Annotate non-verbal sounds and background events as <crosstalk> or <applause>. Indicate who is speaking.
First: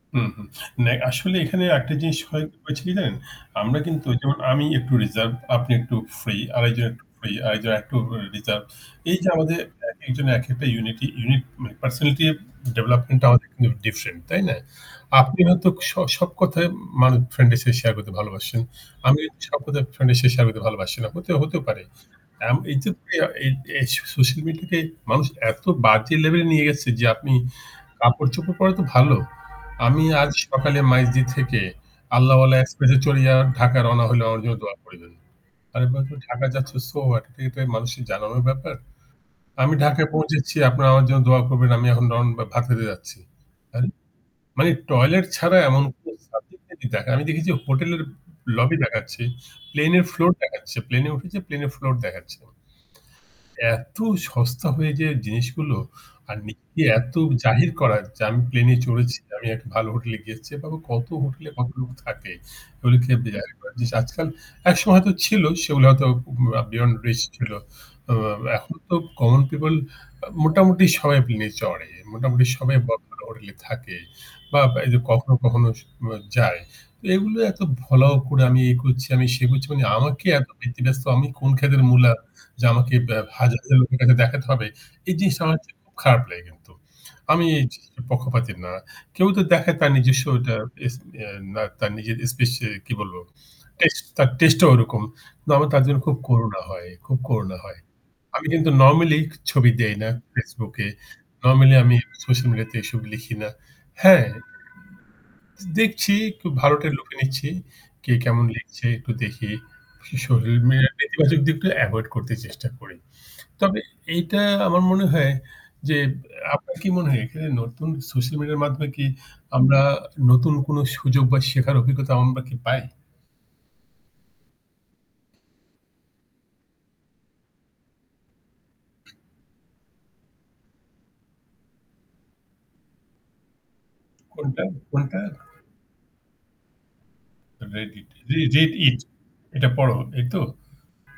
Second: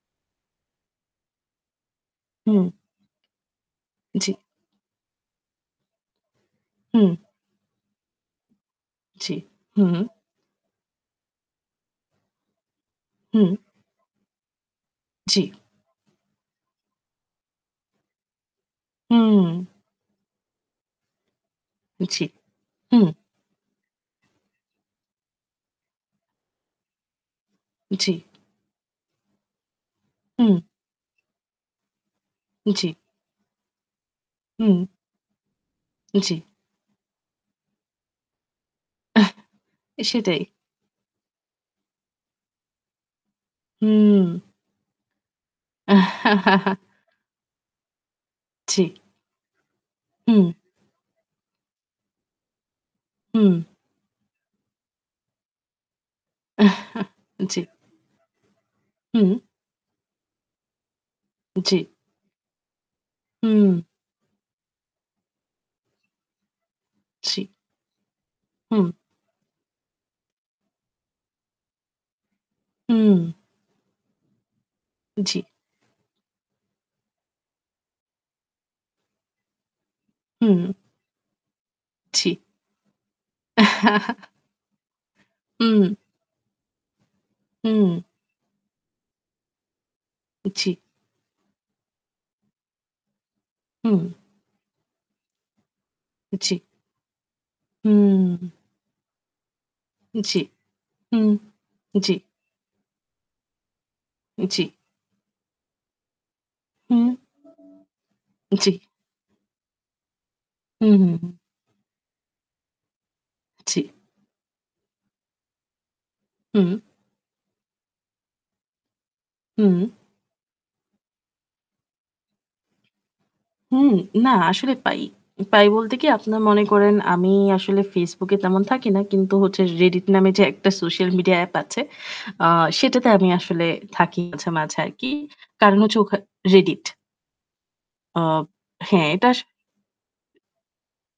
Speaker 1: হুম, হুম। নে আসলে এখানে একটা জিনিস হ
Speaker 2: হুম।
Speaker 1: হয়েছে কি জানেন? আমরা কিন্তু অই
Speaker 2: জ্বী।
Speaker 1: যেমন আমি একটু রিজার্ভ আপনি একটু ফ্রি আর একজন একটু
Speaker 2: হুম।
Speaker 1: ফ্রি আরেকজন একটু রিজার্ভড। এইযে
Speaker 2: জি,
Speaker 1: আমাদের
Speaker 2: হু।
Speaker 1: একেকজনের একেকটা ইউনিটই ইউনিট পার্সোনালিটি ডেভেলপমেন্টটা আমাদের
Speaker 2: হুম।
Speaker 1: কিন্তু ডিফারেন্ট তাই না? আপনি
Speaker 2: জ্বি।
Speaker 1: হয়তো স সব কথায় মানুষ ফ্রেন্ড এর সাথে শেয়ার করতে ভালোবাসেন। আমি সব
Speaker 2: হুম।
Speaker 1: কথায় ফ্রেন্ড এর সাথে শেয়ার করতে ভালোবাসি না। হতে হতেও পারে।
Speaker 2: জি।
Speaker 1: আম এইযে
Speaker 2: হু।
Speaker 1: ইয়া এ এ সোশ্যাল মিডিয়া তে মানুষ এত বাজে লেভেল এ নিয়ে গেছে যে আপনি
Speaker 2: জ্বি।
Speaker 1: কাপড়-চোপড় পরা তো ভালো। আমি আজ
Speaker 2: হুম।
Speaker 1: সকালে মাইযদি থেকে 'আল্লাহওয়ালা
Speaker 2: জ্বি।
Speaker 1: এক্সপ্রেস' এ চড়িয়া ঢাকা রওনা হলেও আমার জন্য দোয়া
Speaker 2: হুম।
Speaker 1: করিবেন। আরে বাবা তুমি
Speaker 2: জ্বি।
Speaker 1: ঢাকা যাচ্ছ সো হোয়াট? এটা মানুষের জানানোর ব্যাপার? আমি
Speaker 2: <chuckles>
Speaker 1: ঢাকায়
Speaker 2: সেটাই।
Speaker 1: পৌঁছেছি। আপনারা আমার জন্য দোয়া করবেন। আমি এখন রন ভাত খেতে যাচ্ছি। আরে!
Speaker 2: হুম।
Speaker 1: মানে টয়লেট ছাড়া এমন কোন সাবজেক্ট নাই
Speaker 2: <chuckles>
Speaker 1: যে দেখায়। আমি দেখেছি হোটেলের লবি
Speaker 2: জ্বি।
Speaker 1: দেখাচ্ছে। প্লেন এর ফ্লোর
Speaker 2: হুম।
Speaker 1: দেখাচ্ছে। প্লেনে উঠেছে প্লেন ফ্লোর দেখাচ্ছে।
Speaker 2: হুম।
Speaker 1: এত সস্তা হয়ে যে জিনিসগুলো আর নিজেকে এ এত
Speaker 2: <chuckles> জ্বী।
Speaker 1: জাহির করা যে আমি প্লেনে চড়েছি।
Speaker 2: হুম।
Speaker 1: আমি একটা ভালো হোটেলে গিয়েছি। বা কত হোটেলে কত
Speaker 2: জ্বি।
Speaker 1: লোক থাকে। এগুলো
Speaker 2: হুম।
Speaker 1: <unintelligible> আজকাল একসময় হয়তো ছিল সেগুলো হয়তো বে বিয়ন্ড রিচ ছিল।
Speaker 2: জ্বি।
Speaker 1: অ এখন
Speaker 2: হুম।
Speaker 1: তো কমন পিপল আ মোটামুটি সবাই প্লেনে চড়ে। মোটামুটি সবাই বড়
Speaker 2: হুম।
Speaker 1: হোটেলে থাকে। বা এইযে কখনো,
Speaker 2: জ্বি।
Speaker 1: কখনো স যায়। তো এগুলো এত ফলাও করে আমি এ করছি আমি সে করছি মানে আমাকে এত
Speaker 2: হুম।
Speaker 1: ব্যাতিব্যস্ত আমি কোন খেতের মূলা
Speaker 2: জ্বি।
Speaker 1: যে আমাকে বে হাজার, হাজার লোকের কাছে
Speaker 2: <chuckles>
Speaker 1: দেখাতে হবে। এই জিনিসটা আমার কাছে
Speaker 2: হুম।
Speaker 1: খুব খারাপ লাগে কিন্তু। আমি এই
Speaker 2: হুম।
Speaker 1: জিনিসটার পক্ষপাতি না। কেউ তো দেখায় তার নিজস্বটা তার
Speaker 2: জি।
Speaker 1: স এ বা তার নিজের স্পেশাল কি বলব
Speaker 2: হুম।
Speaker 1: টেস্ট তার টেস্টে ও ঐরকম। তো আমার তার জন্য খুব
Speaker 2: জ্বি।
Speaker 1: করুণা হয়। খুব করুণা হয়।
Speaker 2: হুম।
Speaker 1: আমি কিন্তু নরমালি ছবি দেই না
Speaker 2: জ্বি,
Speaker 1: Facebook এ।
Speaker 2: হু,
Speaker 1: নরমালি আমি
Speaker 2: জ্বি।
Speaker 1: সোশ্যাল মিডিয়াতে এসব লিখি না। হ্যাঁ।
Speaker 2: জি।
Speaker 1: দেখছি একটু ভা <unintelligible>
Speaker 2: হুম।
Speaker 1: লুকে নিচ্ছি। কে কেমন
Speaker 2: জ্বি।
Speaker 1: লিখছে একটু দেখি। সোশ্যাল মিডিয়া
Speaker 2: হুম, হুম।
Speaker 1: নেতিবাচক দিকটা এভয়েড করতে চেষ্টা করি। তবে
Speaker 2: জ্বি।
Speaker 1: এইটা আমার মনে হয় যে আপনার
Speaker 2: হুম।
Speaker 1: কি মনে হয় এখানে নতুন সোশ্যাল মিডিয়ার মাধ্যমে কি আমরা
Speaker 2: হুম।
Speaker 1: নতুন কোনো সুযোগ বা শেখার অভিজ্ঞতা আমরা কি পাই?
Speaker 2: হুম। না আসলে পাই। পাই বলতে কি আপনারা মনে করেন আমি আসলে Facebook এ তেমন থাকি না। কিন্তু হচ্ছে Reddit নামে যে একটা সোশ্যাল মিডিয়া app আছে, আ সেটাতে আমি আসলে থাকি মাঝে,
Speaker 1: কোনটা?
Speaker 2: মাঝে আরকি।
Speaker 1: কোনটা?
Speaker 2: কারণ হচ্ছে ওখা Reddit।
Speaker 1: Reddit
Speaker 2: আ
Speaker 1: রিড এ ইট
Speaker 2: হ্যাঁ, এটা আস
Speaker 1: এটা পড়ো এই তো?